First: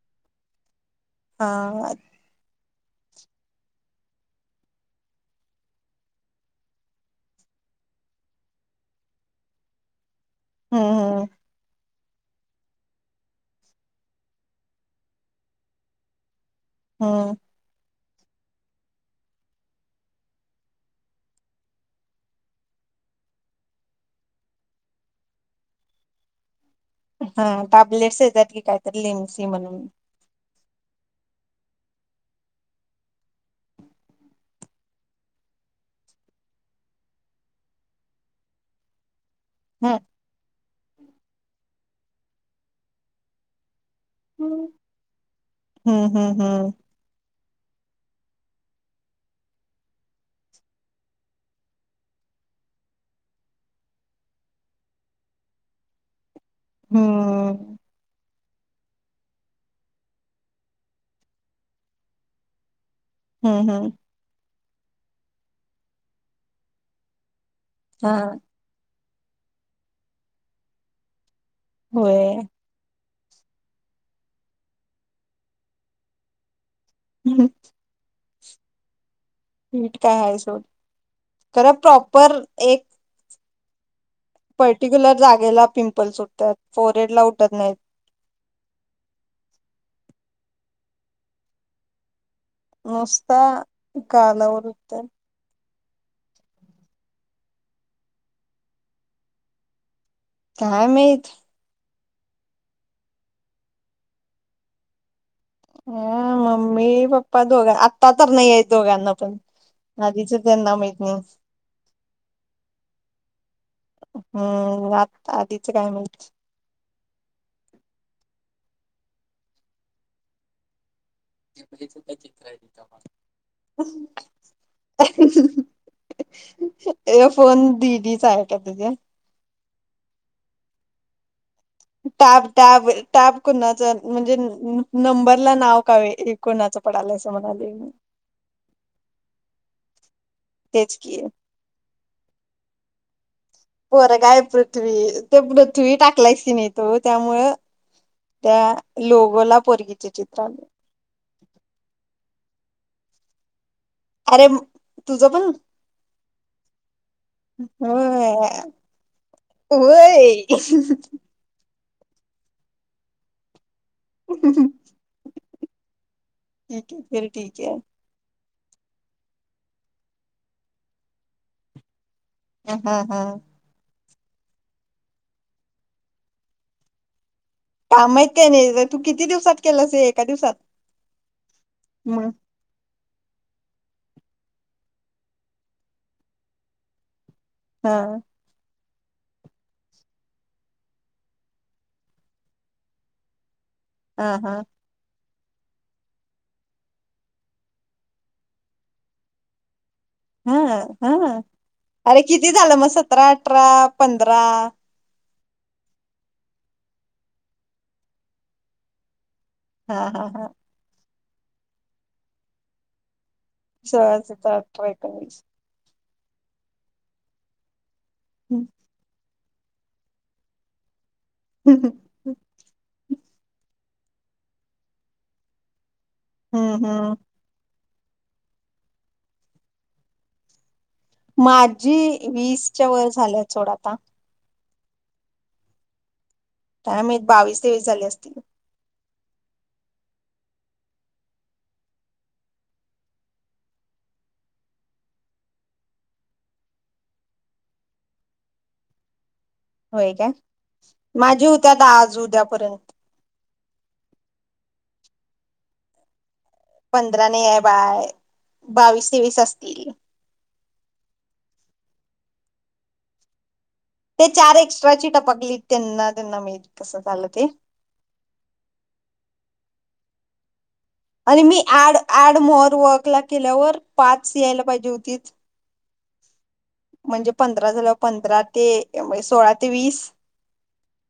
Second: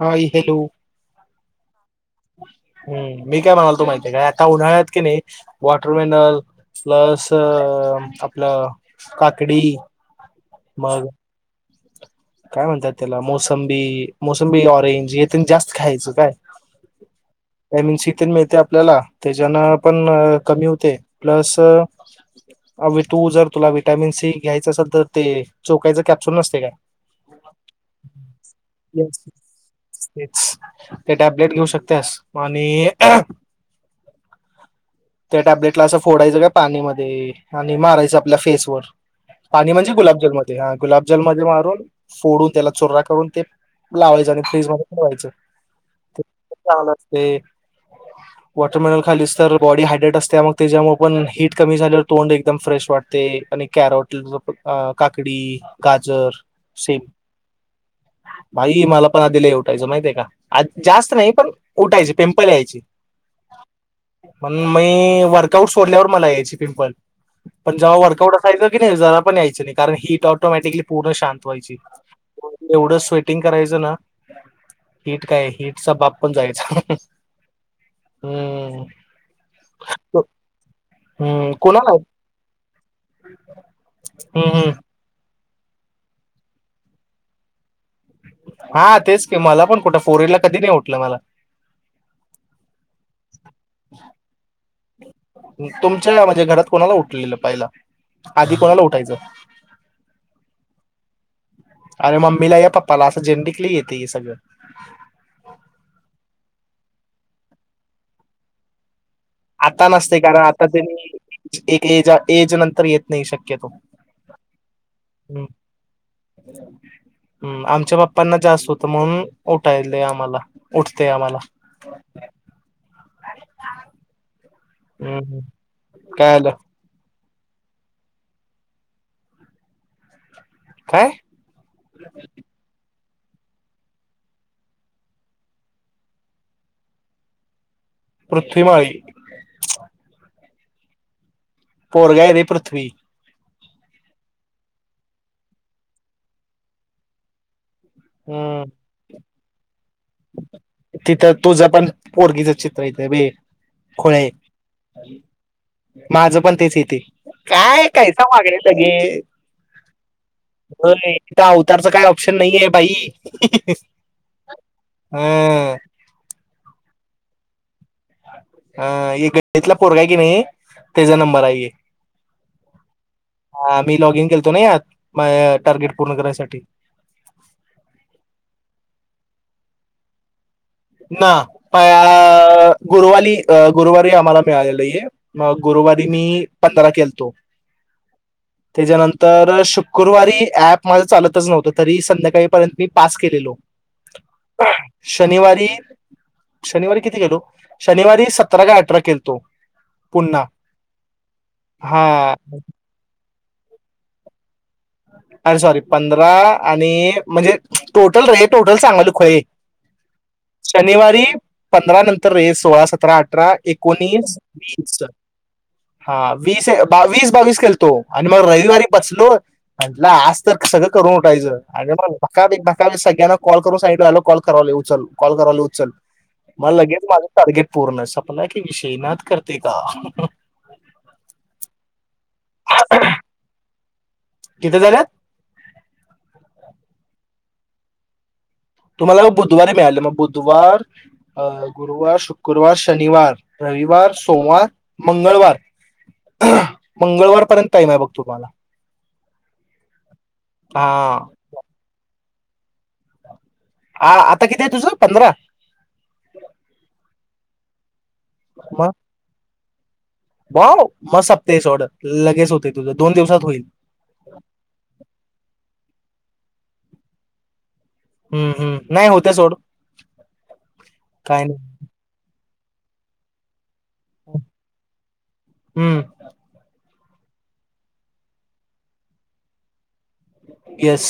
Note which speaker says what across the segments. Speaker 1: हाय hello
Speaker 2: हा
Speaker 1: हम्म मी काय म्हणायलतो माहिती आहे का आता उन्हाळ्यात की नाही वॉटरमेनल प्लस आपलं काकडी
Speaker 2: हम्म
Speaker 1: मग
Speaker 2: हम्म
Speaker 1: काय म्हणतात त्याला मोसंबी, मोसंबी ऑरेंज हे त्यां जास्त खायचं काय
Speaker 2: हम्म
Speaker 1: सी मिळते आपल्याला त्याच्यान पण कमी होते प्लस तू जर तुला विटॅमिन सी घ्यायचं असेल तर ते चोकायच कॅप्सुल नसते काय
Speaker 2: हा टेबलेट्स येतात कि कायतरी
Speaker 1: येस
Speaker 2: लिमसी म्हणून
Speaker 1: तेच ते टॅब्लेट घेऊ शकत्यास आणि त्या टॅब्लेटला असं फोडायचं काय पाणी मध्ये आणि मारायचं आपल्या फेसवर पाणी म्हणजे
Speaker 2: ह
Speaker 1: गुलाबजलमध्ये हा गुलाबजल मध्ये मारून फोडून त्याला चुरा करून ते लावायचं आणि
Speaker 2: हम्म
Speaker 1: फ्रीज मध्ये बनवायचं
Speaker 2: हम्म
Speaker 1: ते
Speaker 2: हम्म
Speaker 1: चल असते वॉटरमेनल खालीच तर बॉडी हायड्रेट असते मग त्याच्यामुळे पण हीट कमी झाल्यावर तोंड एकदम फ्रेश वाटते आणि कॅरट काकडी गाजर सिप
Speaker 2: हम्म
Speaker 1: भाई मला पण आधी ल उठायचं माहितीय का जास्त नाही पण उठायची पिंपल यायची
Speaker 2: ह, ह
Speaker 1: पण मी वर्कआउट सोडल्यावर मला यायची पिंपल पण जेव्हा
Speaker 2: हा
Speaker 1: वर्कउट असयं की नाही जरा ण यायचं नाहि हीट ऑटोमॅटिकली पूर्ण शां व्हायची
Speaker 2: होय
Speaker 1: एवढ हटिंग करायचं ना हिट काय हिटचा बाप पण जायच
Speaker 2: ह
Speaker 1: हम्म
Speaker 2: हीट काय आहे सोड
Speaker 1: हम्म
Speaker 2: खरं
Speaker 1: कोणाला
Speaker 2: प्रॉपर एक
Speaker 1: हम्म हम्म
Speaker 2: पर्टिक्युलर जागेला पिंपल्स उठत्यात फोरेड ला उटत नाहीत
Speaker 1: हा तेच क मला पण कुठं फोर एल ला कधी नाही उटलं मला
Speaker 2: नुसता गालावर उठत्यात
Speaker 1: तुमच्या म्हणजे घरात कोणाला उठलेलं पहिला आधी कोणाला उठायचं
Speaker 2: काय माइत
Speaker 1: अरे मम्मीला या पप्पाला असं जेनटिकली येत हे सगळं.
Speaker 2: अ मम्मी पप्पा दोघां आत्ता तर नाहीय दोघांना. पण
Speaker 1: आता नसते
Speaker 2: आधीच
Speaker 1: कारण आता
Speaker 2: त्यांना
Speaker 1: ते
Speaker 2: माहित नाही
Speaker 1: एक एज एज नंतर येत नाही शक्यतो.
Speaker 2: हम्म
Speaker 1: हम्
Speaker 2: आधीच काय
Speaker 1: हम आमच्या बाप्पांना जास्त होत म्हणून उठायल आम्हाला उठ
Speaker 2: का चितराय [unintelligible]
Speaker 1: हम् ह् काय आलं.
Speaker 2: एअरफोन डी डीच आहे का तुझे?
Speaker 1: काय!
Speaker 2: ताब दाब टॅप कोणाच म्हणजे नंबरला नाव कावे कोणाचं पडाला असं म्हणालय मी.
Speaker 1: पृथ्वी [unintelligible] मा
Speaker 2: तेच किए
Speaker 1: पोर ग आहे री पृथ्वी.
Speaker 2: पोरगा आय पृथ्वी ते पृथ्वी टाकलायस की नाही तू त्यामुळ त्या
Speaker 1: हम्म.
Speaker 2: लो होला पोरगी
Speaker 1: तिथं तुझ पण पोरगी चित येते बे ख
Speaker 2: अरे तुझं पण
Speaker 1: [unintelligible] माझ पण तेच येते काय कायसा मागे
Speaker 2: होय
Speaker 1: सगे
Speaker 2: होय
Speaker 1: त्याच काही ऑप्शन नाहीये बाई.
Speaker 2: अहंहं.
Speaker 1: हम्म.
Speaker 2: ठीक हे फिर ठिक हे-
Speaker 1: अ इग इतला पोरगा आय की नाही त्याचा नंबर आहे हे.
Speaker 2: अ हं हं.
Speaker 1: गेलतो नाही आत माय टार्गेट पूर्ण करायसाठी.
Speaker 2: काम येत काय नाही तू किती दिवसात केलंसहे एका दिवसात.
Speaker 1: ना प
Speaker 2: मग
Speaker 1: [unintelligible] गुरुवाली गुरुवारी आम्हाला मिळालेल हे म गुरुवारी मी पंधरा केलतो.
Speaker 2: हा.
Speaker 1: त्याज्यानंतर शुकूरवारी ऍप माझ चालतच नव्हतं तरीहि संध्याकाळीपर्यंत मी पास केलेलो.
Speaker 2: अ हूं.
Speaker 1: शनिवारी शनिवारी किती केलो शनिवारी सतरा का अठरा केलतो. पुन्हा
Speaker 2: हां हां ह
Speaker 1: हा
Speaker 2: अरे किती झालं मग सतरा आठ त्रा पंधरा.
Speaker 1: अ सॉरी पंधरा आणि म्हणजे टोटल रे टोटल सांगालोय खुळे
Speaker 2: हा हा हा
Speaker 1: पंधरा नंतर रे सोळा सतरा आठ अठरा
Speaker 2: सोळा
Speaker 1: एकोणीस
Speaker 2: सतरा अठरा
Speaker 1: वीस
Speaker 2: एकोणवीस
Speaker 1: हा वीस वीस बावीस केलतो आणि मग
Speaker 2: हम्म
Speaker 1: रविवारी बसलो म्हटलं आज तर सगळं करुन उठायच आणि मग ना कॉल करू सांगितलेलो कॉल करालोय उचल कॉल करालोय उचल मला
Speaker 2: हम्म
Speaker 1: लगेच
Speaker 2: हम्म.
Speaker 1: माझ टारगेट पूर्ण संपला की विषयी नाद करते का
Speaker 2: माझी वीसच्या वर झाल्यात सोडा आता
Speaker 1: किती झाल्यात
Speaker 2: थांम एक बावीस तेवीस झाले असतील
Speaker 1: तुम्हाला बुधवारी मिळालं मग बुधवार अ गुरुवार शुक्रवार शनिवार रविवार सोमवार मंगळवार मंगळवारपर्यंत टाईम आहे बघ तुम्हाला
Speaker 2: होय काय
Speaker 1: हा
Speaker 2: माझी होत्या आता आज उद्या पर्यंत
Speaker 1: आ आता किती आहे तुझ पंधरा?
Speaker 2: पंधरा नाय हाय बाळ बावीस तेवीस असल [unintelligible]
Speaker 1: वा मग सपतेस सोड लगेच होते तुझं दोन दिवसात होईल
Speaker 2: ते चार एक्स्ट्राची टपकली त्यांना ना मी कसं झालं ते
Speaker 1: हम्म हम्म नाही होतय सोड.
Speaker 2: आणि
Speaker 1: काय
Speaker 2: मी
Speaker 1: नाही.
Speaker 2: ऍड ऍड मो वर्क ला केल्यावर पाच यायला पाहिजे होतीत
Speaker 1: हम्म
Speaker 2: म्हणजे पंधरा झाल्यावर पंधरा ते, सोळा ते वीस.
Speaker 1: येस.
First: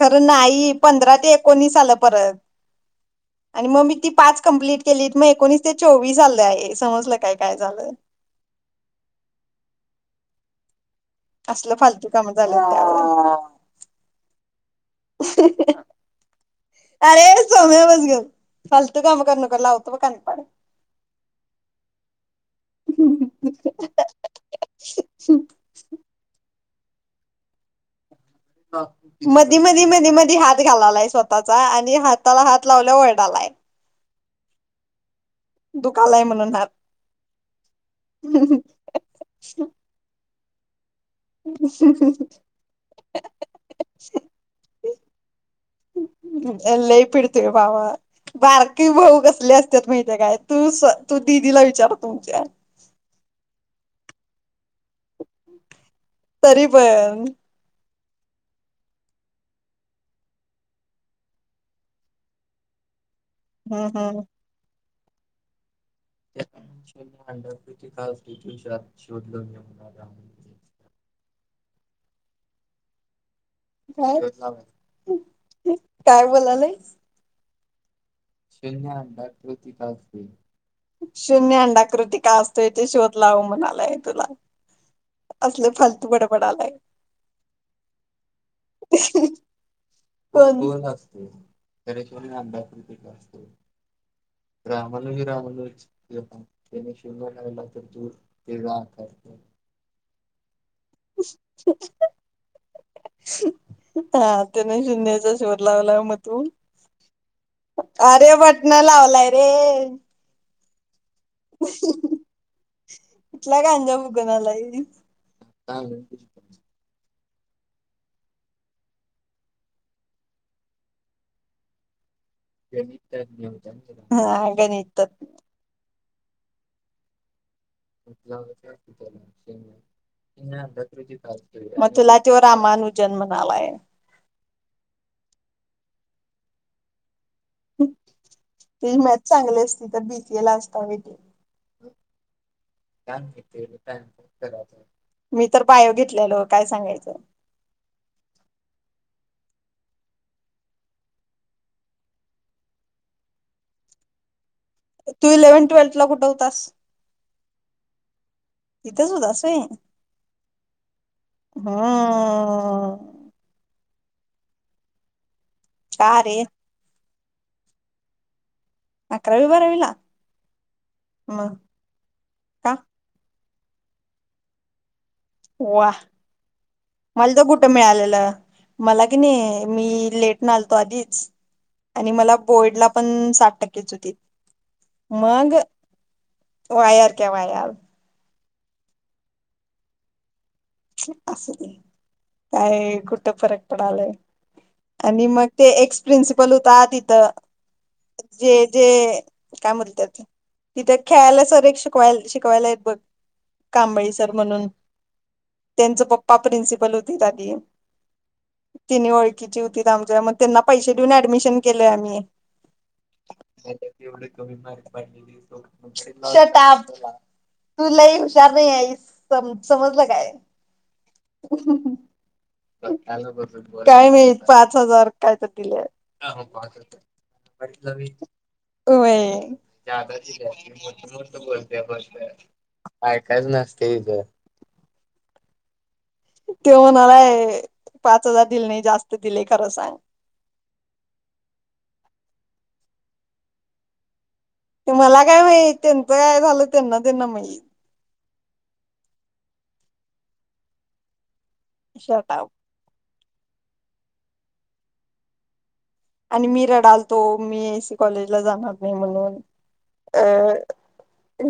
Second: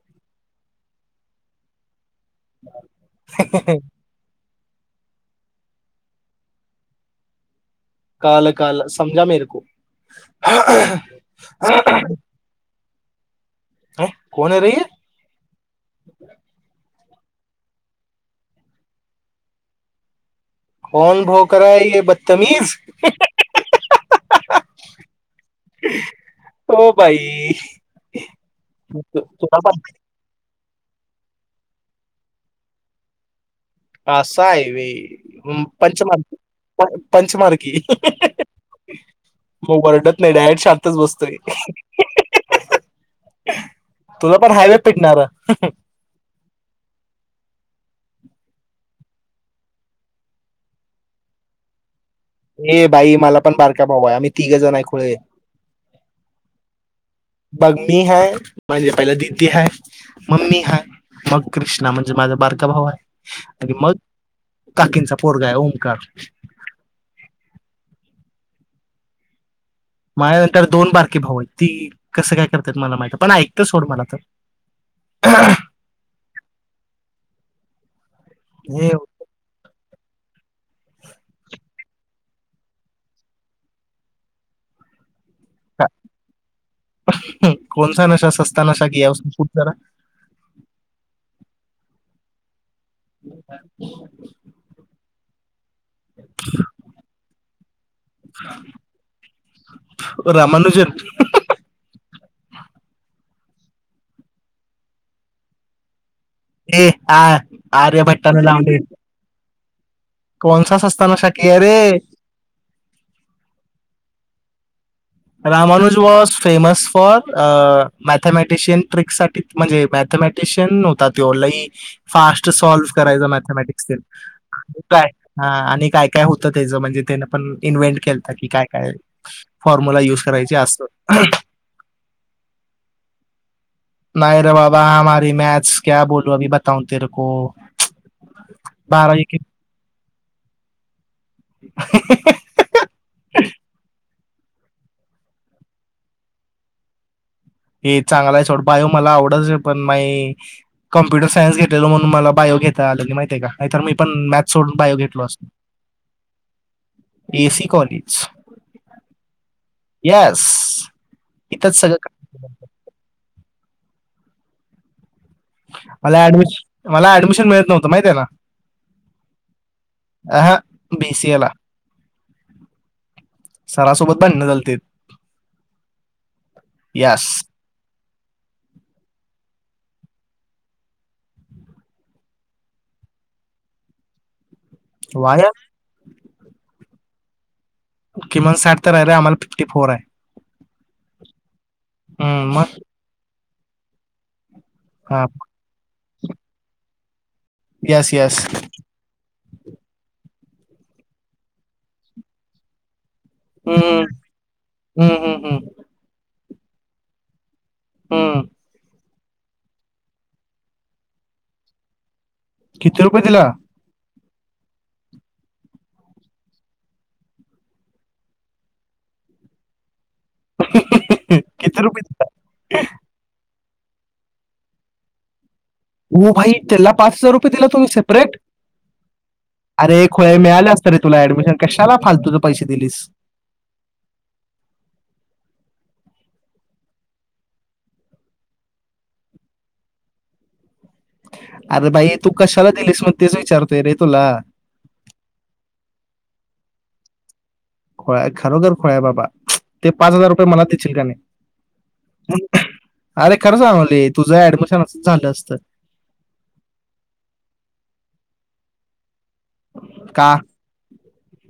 Speaker 2: खरं नाही. पंधरा ते एकोणीस आल्यात परत, मग मी ती पाच कंप्लीट केलीत, मग एकोणीस ते चोवीस आलय, समजलं काय काय झालंय
Speaker 1: कळालं कळालं समजा मेरे को
Speaker 2: असलं फालतू काम झाल्यात
Speaker 1: काय! कोण हाय रे हे?
Speaker 2: अरे सोम्या बस गप, फालतू काम करू नको लावतो ब कान पाड.
Speaker 1: कोण भोकरय ये ब तमिज [inaudible] ओ भाई.
Speaker 2: मदी, मधी, मधी, मधी हात घालालाय स्वतःचा आणि हाताला हात लावल्यावर वरडालाय.
Speaker 1: अस हाय व्हय. ह पंचमार
Speaker 2: दुखालाय
Speaker 1: की
Speaker 2: म्हणून हात
Speaker 1: पंचमार की [inaudible] म वरडत नाही डायरेक्ट सां
Speaker 2: [inaudible]
Speaker 1: तुला पण हायवे पिटणार
Speaker 2: लई पीडतय बाबा बारकी भाऊ कसले असत्यात माहितीे हाय काय? तू स तू दिदीला विचार? तुमच्या
Speaker 1: ये बाई मला पण पार [unintelligible] भाऊ हाय आम्ही तिघेजण हाय.
Speaker 2: [inaudible] तरी पण
Speaker 1: बाकी मी है, म्हणजे पहिला दिदी है, मम्मी हा मग कृष्णा म्हणजे माझा बारका भाऊ हाय.
Speaker 2: हम्म हम्म.
Speaker 1: काकींचा पोरगा हाय ओम.
Speaker 2: त्यात सेम अंडर वेअर काय तो तुझा शोध लावून येऊया म्हणला.
Speaker 1: माझ्या नंतर दोन बारकीे भाऊ आहेत. ती कसं काय करत्यात मला माहित [unintelligible] पण ऐक.
Speaker 2: काय [inaudible] काय बोलालय?
Speaker 1: हे
Speaker 2: शून्य अंडा कृती [unintelligible] शून्य अंडा कृती का असतोय तेे शोध लाव म्हणालाय तुला. असले फालतू बडबडालाय कोण
Speaker 1: [unintelligible]
Speaker 2: [unintelligible]
Speaker 1: [inaudible]
Speaker 2: [unintelligible] आय लव दूर ते जातंय. [inaudible] [inaudible]
Speaker 1: रामानुज
Speaker 2: चालतंय मी शून्याचा शोध लावला मग. तू
Speaker 1: ए आ
Speaker 2: अरे
Speaker 1: आर्यभट्टाने
Speaker 2: वटन लावलाय रे ह
Speaker 1: पन्सास अस
Speaker 2: कठला खांजा भूगणालाय ह
Speaker 1: Ramanuj was famous for a mathematician trick साठी म्हणजे मॅथमॅटिशियन होता त ऑनलाई फास्ट सॉल्व करायच मॅथमॅटिक्स
Speaker 2: हा गणित
Speaker 1: काय आणि काय काय होतं त्याचं म्हणजे त्या पण इन्ंट के क काय काय फॉर्म्युला युज करायची असं
Speaker 2: मथुला तेव रामानु जन्म झालाय
Speaker 1: नाही रे बाबा हमारी मॅथस क्या बोलू अभी बताऊ तेर
Speaker 2: त मॅच
Speaker 1: की-
Speaker 2: चांगली असती तर बी येला असस्त वैे काम घती काय मी तर पायो घेतलेलो काय सांगायचं
Speaker 1: हे चांगला आहेव बायो मला आवडच पण मा कम्प्युटर सायन्स घेतलेल म्हणून मला बायो घेता आले की माहिती आहे का नाही तर मी पण मॅथ
Speaker 2: तू इलेव्हन ट्वेल्थ ला कुठवतास
Speaker 1: एसी कॉलेज
Speaker 2: इथेच होत अस आहे
Speaker 1: येस इथंच सगळं का
Speaker 2: हम्म का
Speaker 1: मला
Speaker 2: रे
Speaker 1: ऍडमिशन मला डमशन मिळत नव्हं माहि आहे ना
Speaker 2: अकरावी बारावीला
Speaker 1: अहा बीसीए
Speaker 2: हम
Speaker 1: ला
Speaker 2: का
Speaker 1: सरासोबत बांडण चालते
Speaker 2: हो वा
Speaker 1: यस
Speaker 2: मला तर कुठं मिळालेलं मला कि नाही मी लेट नालतो आधीच आणि मला बोर्ड ला पण साठ टक्केच होती
Speaker 1: वाया
Speaker 2: मग वयार क वयाल
Speaker 1: किमान साठ तर आहे रे आम्हाला फिफ्टी फोर आहे
Speaker 2: अस ते
Speaker 1: हम्म, मग
Speaker 2: काय गुठपर कडाले
Speaker 1: हा
Speaker 2: आणि मग ते एक्स प्रिन्सिपल होत ति तर
Speaker 1: यस यस
Speaker 2: जे जे काय म्होलतात तिथं खेळायला सर शिकवायला शिकवायला आहेत बघ
Speaker 1: हम्म
Speaker 2: कांबळी सर म्हणून
Speaker 1: हम्म हम्म हम्म
Speaker 2: त्यांच पप् पा प्रिन्सिपल होती त्याी
Speaker 1: हम्म.
Speaker 2: किन वळ हो आमच्या मग त्यांना पैसे देऊन ऍडमिशन केले आम्ही
Speaker 1: कती रूपये दिला
Speaker 2: शटप तुलाही हुशार नाही आहे समज का
Speaker 1: किती रुपये
Speaker 2: काय मिळत पाच हजार काय तर दिले
Speaker 1: हो भाई त्याला पाच हजार रुपये दिला हो
Speaker 2: ठ
Speaker 1: अरे खोया मिळाले असतं रे तुला
Speaker 2: मोठ
Speaker 1: ऍडमिशन
Speaker 2: बोलते
Speaker 1: कशाला फालतूचे पैसे दिलीस
Speaker 2: ऐकाच नसते तिथ ते म्हणालाय पाच हजार दिले नाही जास्त दिले खरं सांग
Speaker 1: अरे बाई तू कशाला दिलीस मग तेच विचारतोय रे तुला?
Speaker 2: ते मला काय माहित त्यांचे काय झालं त्यांना त्यांना माहित.
Speaker 1: काय खरोखर खुळा आहे बाबा ते पाच हजार रुपये मला तेशील का नाही?
Speaker 2: Shut up.
Speaker 1: अरे खरं सांगालोय तुझं ऍडमिशन असचं झालं असतं.
Speaker 2: आणि मी रडालतो मी ऐसी कॉलेजला जाणार नाही म्हणून.
Speaker 1: का?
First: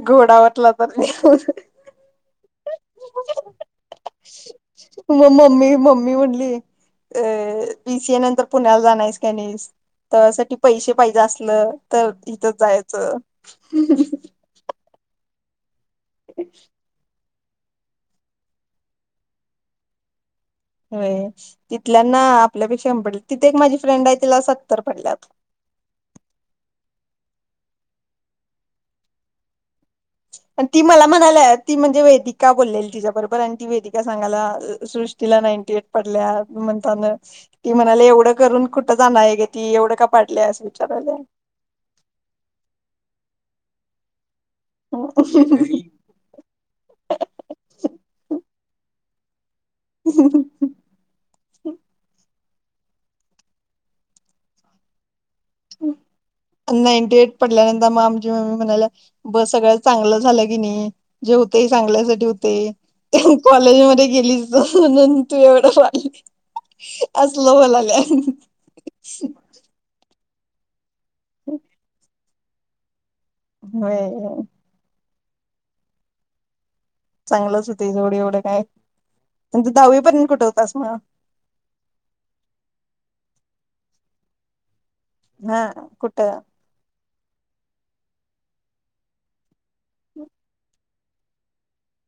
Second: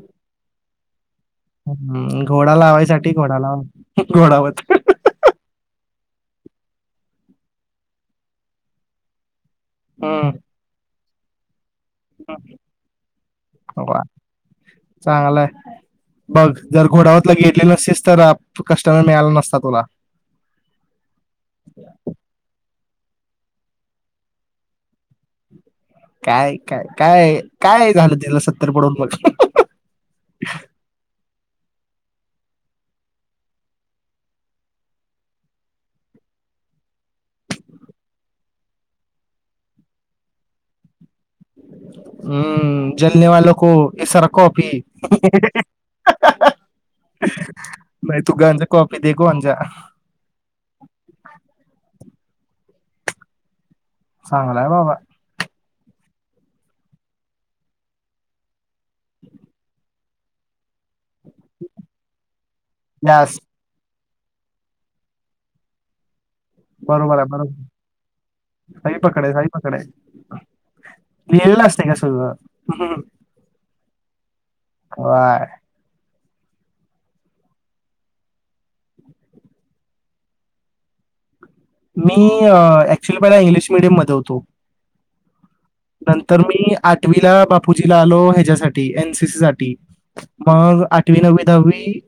Speaker 2: घोडावतला पण तर
Speaker 1: हम्म घोड घोडा लावायसाठी घोडा लाव घोडावरत.
Speaker 2: हि मम्मी म्हणली बीसीए नंतर पुण्याला जाणार आहेस का नाहीस.
Speaker 1: हम्म
Speaker 2: त्यासाठी पैसे पाहिजे असलं. तर इथं जायचं.
Speaker 1: वा चांगलाय बघ जर घोडावत गेली नसली तर कस्टमर मिळाला नसता तुला.
Speaker 2: हो तिथल्याना आपल्यापेक्षा पडली तिथे एक माझी फ्रेंड आहे तिला सत्तर पडल्यात.
Speaker 1: काय काय काय काय झालं तिला सत्तर पडून बघ.
Speaker 2: आणि ती मला म्हणाल्या ती म्हणजे वेदिका बोललेली तिच्या बरोबर आणि ती वेदिका सांगाला सृष्टीला नाईंटी एट पडल्या म्हणताना ती म्हणाले एवढं करून कुठं जाणार आहे ग ती एवढं का पाडलेय असं विचाराला.
Speaker 1: हम्म जलने वो को इसारा [unintelligible] नाही तु [unintelligible] कॉप. [unintelligible] चांगलाय बाबा.
Speaker 2: नाईनटी एट पडल्यानंतर मग आमची मम्मी म्हणाला बस सगळं चांगलं झालं की नाही. जे होते चांगल्यासाठी होते
Speaker 1: यास
Speaker 2: कॉलेजमध्ये गेली म्हणून तू एवढं मारली
Speaker 1: बरोबर आहे बरोबर सही पकडे सही पकडे. एल असतय का सगळं. हम्म.
Speaker 2: होय.
Speaker 1: होय.
Speaker 2: चांगलंच होत जवढ एवढं काय प दहावी पर्यंत कुठे होतास मग.
Speaker 1: मी ऍक्च्युली पहिला इंग्लिश मिडियममध्ये होतो.
Speaker 2: हा कुठं.
Speaker 1: वीला बापूजी ला आलो ह्याच्यासाठी एन सीसी साठी. मगं, आठवी नववी दहावी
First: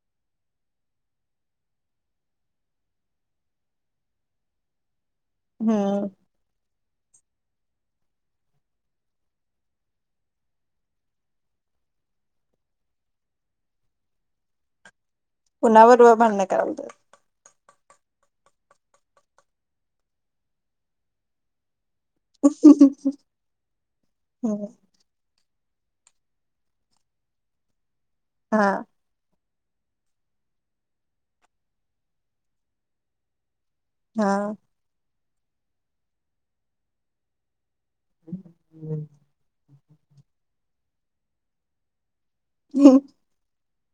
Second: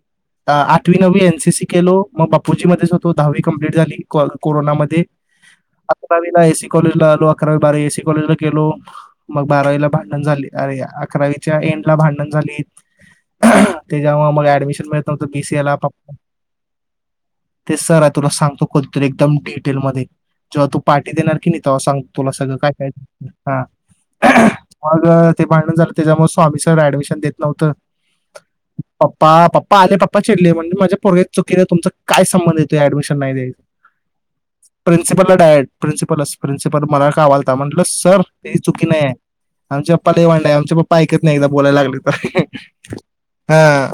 Speaker 1: आठवी नववी एनसीसी केलो, मग बापूजी मध्येच होतो दहावी कंप्लीट झाली कॉ कोरोनामध्ये,
Speaker 2: हम्म
Speaker 1: [inaudible] कॉलेजला आलो अकरावी बारा एससी कॉलेजला गेलो मगं, बारावीला भांडण झाली अरे अकरावीच्या एंड ला भांडण झाली त्याच्यामुळे मग ऍडमिशन मिळ
Speaker 2: कुणा बरोबर भांडण करातास
Speaker 1: ते सर आहे तुला सांगतो कधी तर एकदम डिटेल मध्ये जेव्हा तू पार्टी देणार की नाही तेव्हा सांग तुला सगळं काय काय हा मगं- भांडण झालं त्याच्यामुळे स्वामी सर डमिशनेत नव्हतं
Speaker 2: हा
Speaker 1: पप्पा पप्पा आले पप्पा चिडले म्हटले माझ्या पोरग्याची चुकीला तुमचा काय संबंध यो डमिशन नाही द्यायं
Speaker 2: हा.
Speaker 1: [inaudible] म्हटल सर तेजी चुकी नाही आहे- आमचे प्पपा लय वाड हाय आमचे पप्पा ऐकत नाही एकदा बोलाय लागत हा.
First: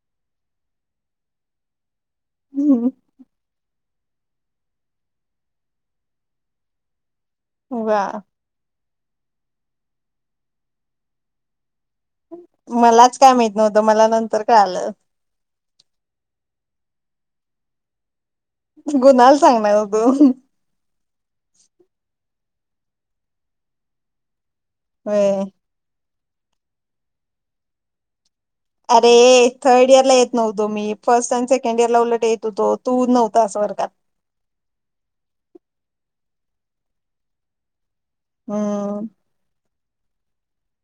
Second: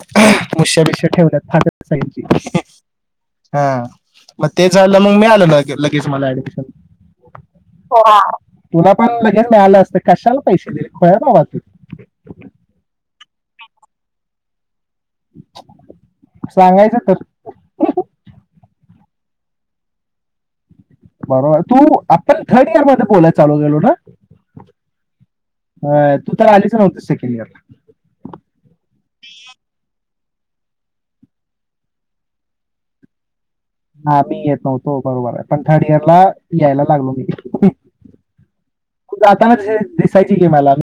Speaker 1: मुश्या बिश ठेवल्यात हा. मग ते झालं मग मी आलंे लगेच मला ऍडमिशन
Speaker 2: वा
Speaker 1: तुला पण लगेच मिळालं असतं कशाला पैसे दिले खय बाबा तू
Speaker 2: मलाच काय माहित नव्हतं मला नंतर काय आलं.
Speaker 1: सांगायचं तर
Speaker 2: गुणाल सांगणार तू
Speaker 1: बरोबर तू प थर्ड इयर मध्ये बोलाय चालू गेलो ना
Speaker 2: हो
Speaker 1: अं, तू तर आलीच नव्हती सेकंड इयर ला
Speaker 2: अरे थर्ड इयर ला येत नव्हतो मी फर्स्ट आणि सेकंड इयरला उलट येत होतो तू नव्हतो.
Speaker 1: हा मी येत नव्हतो बरोबर आहे पण थर्ड इयर ला यायला लागल मी
Speaker 2: हम
Speaker 1: तू जाताना दिस- दिसायची गेमला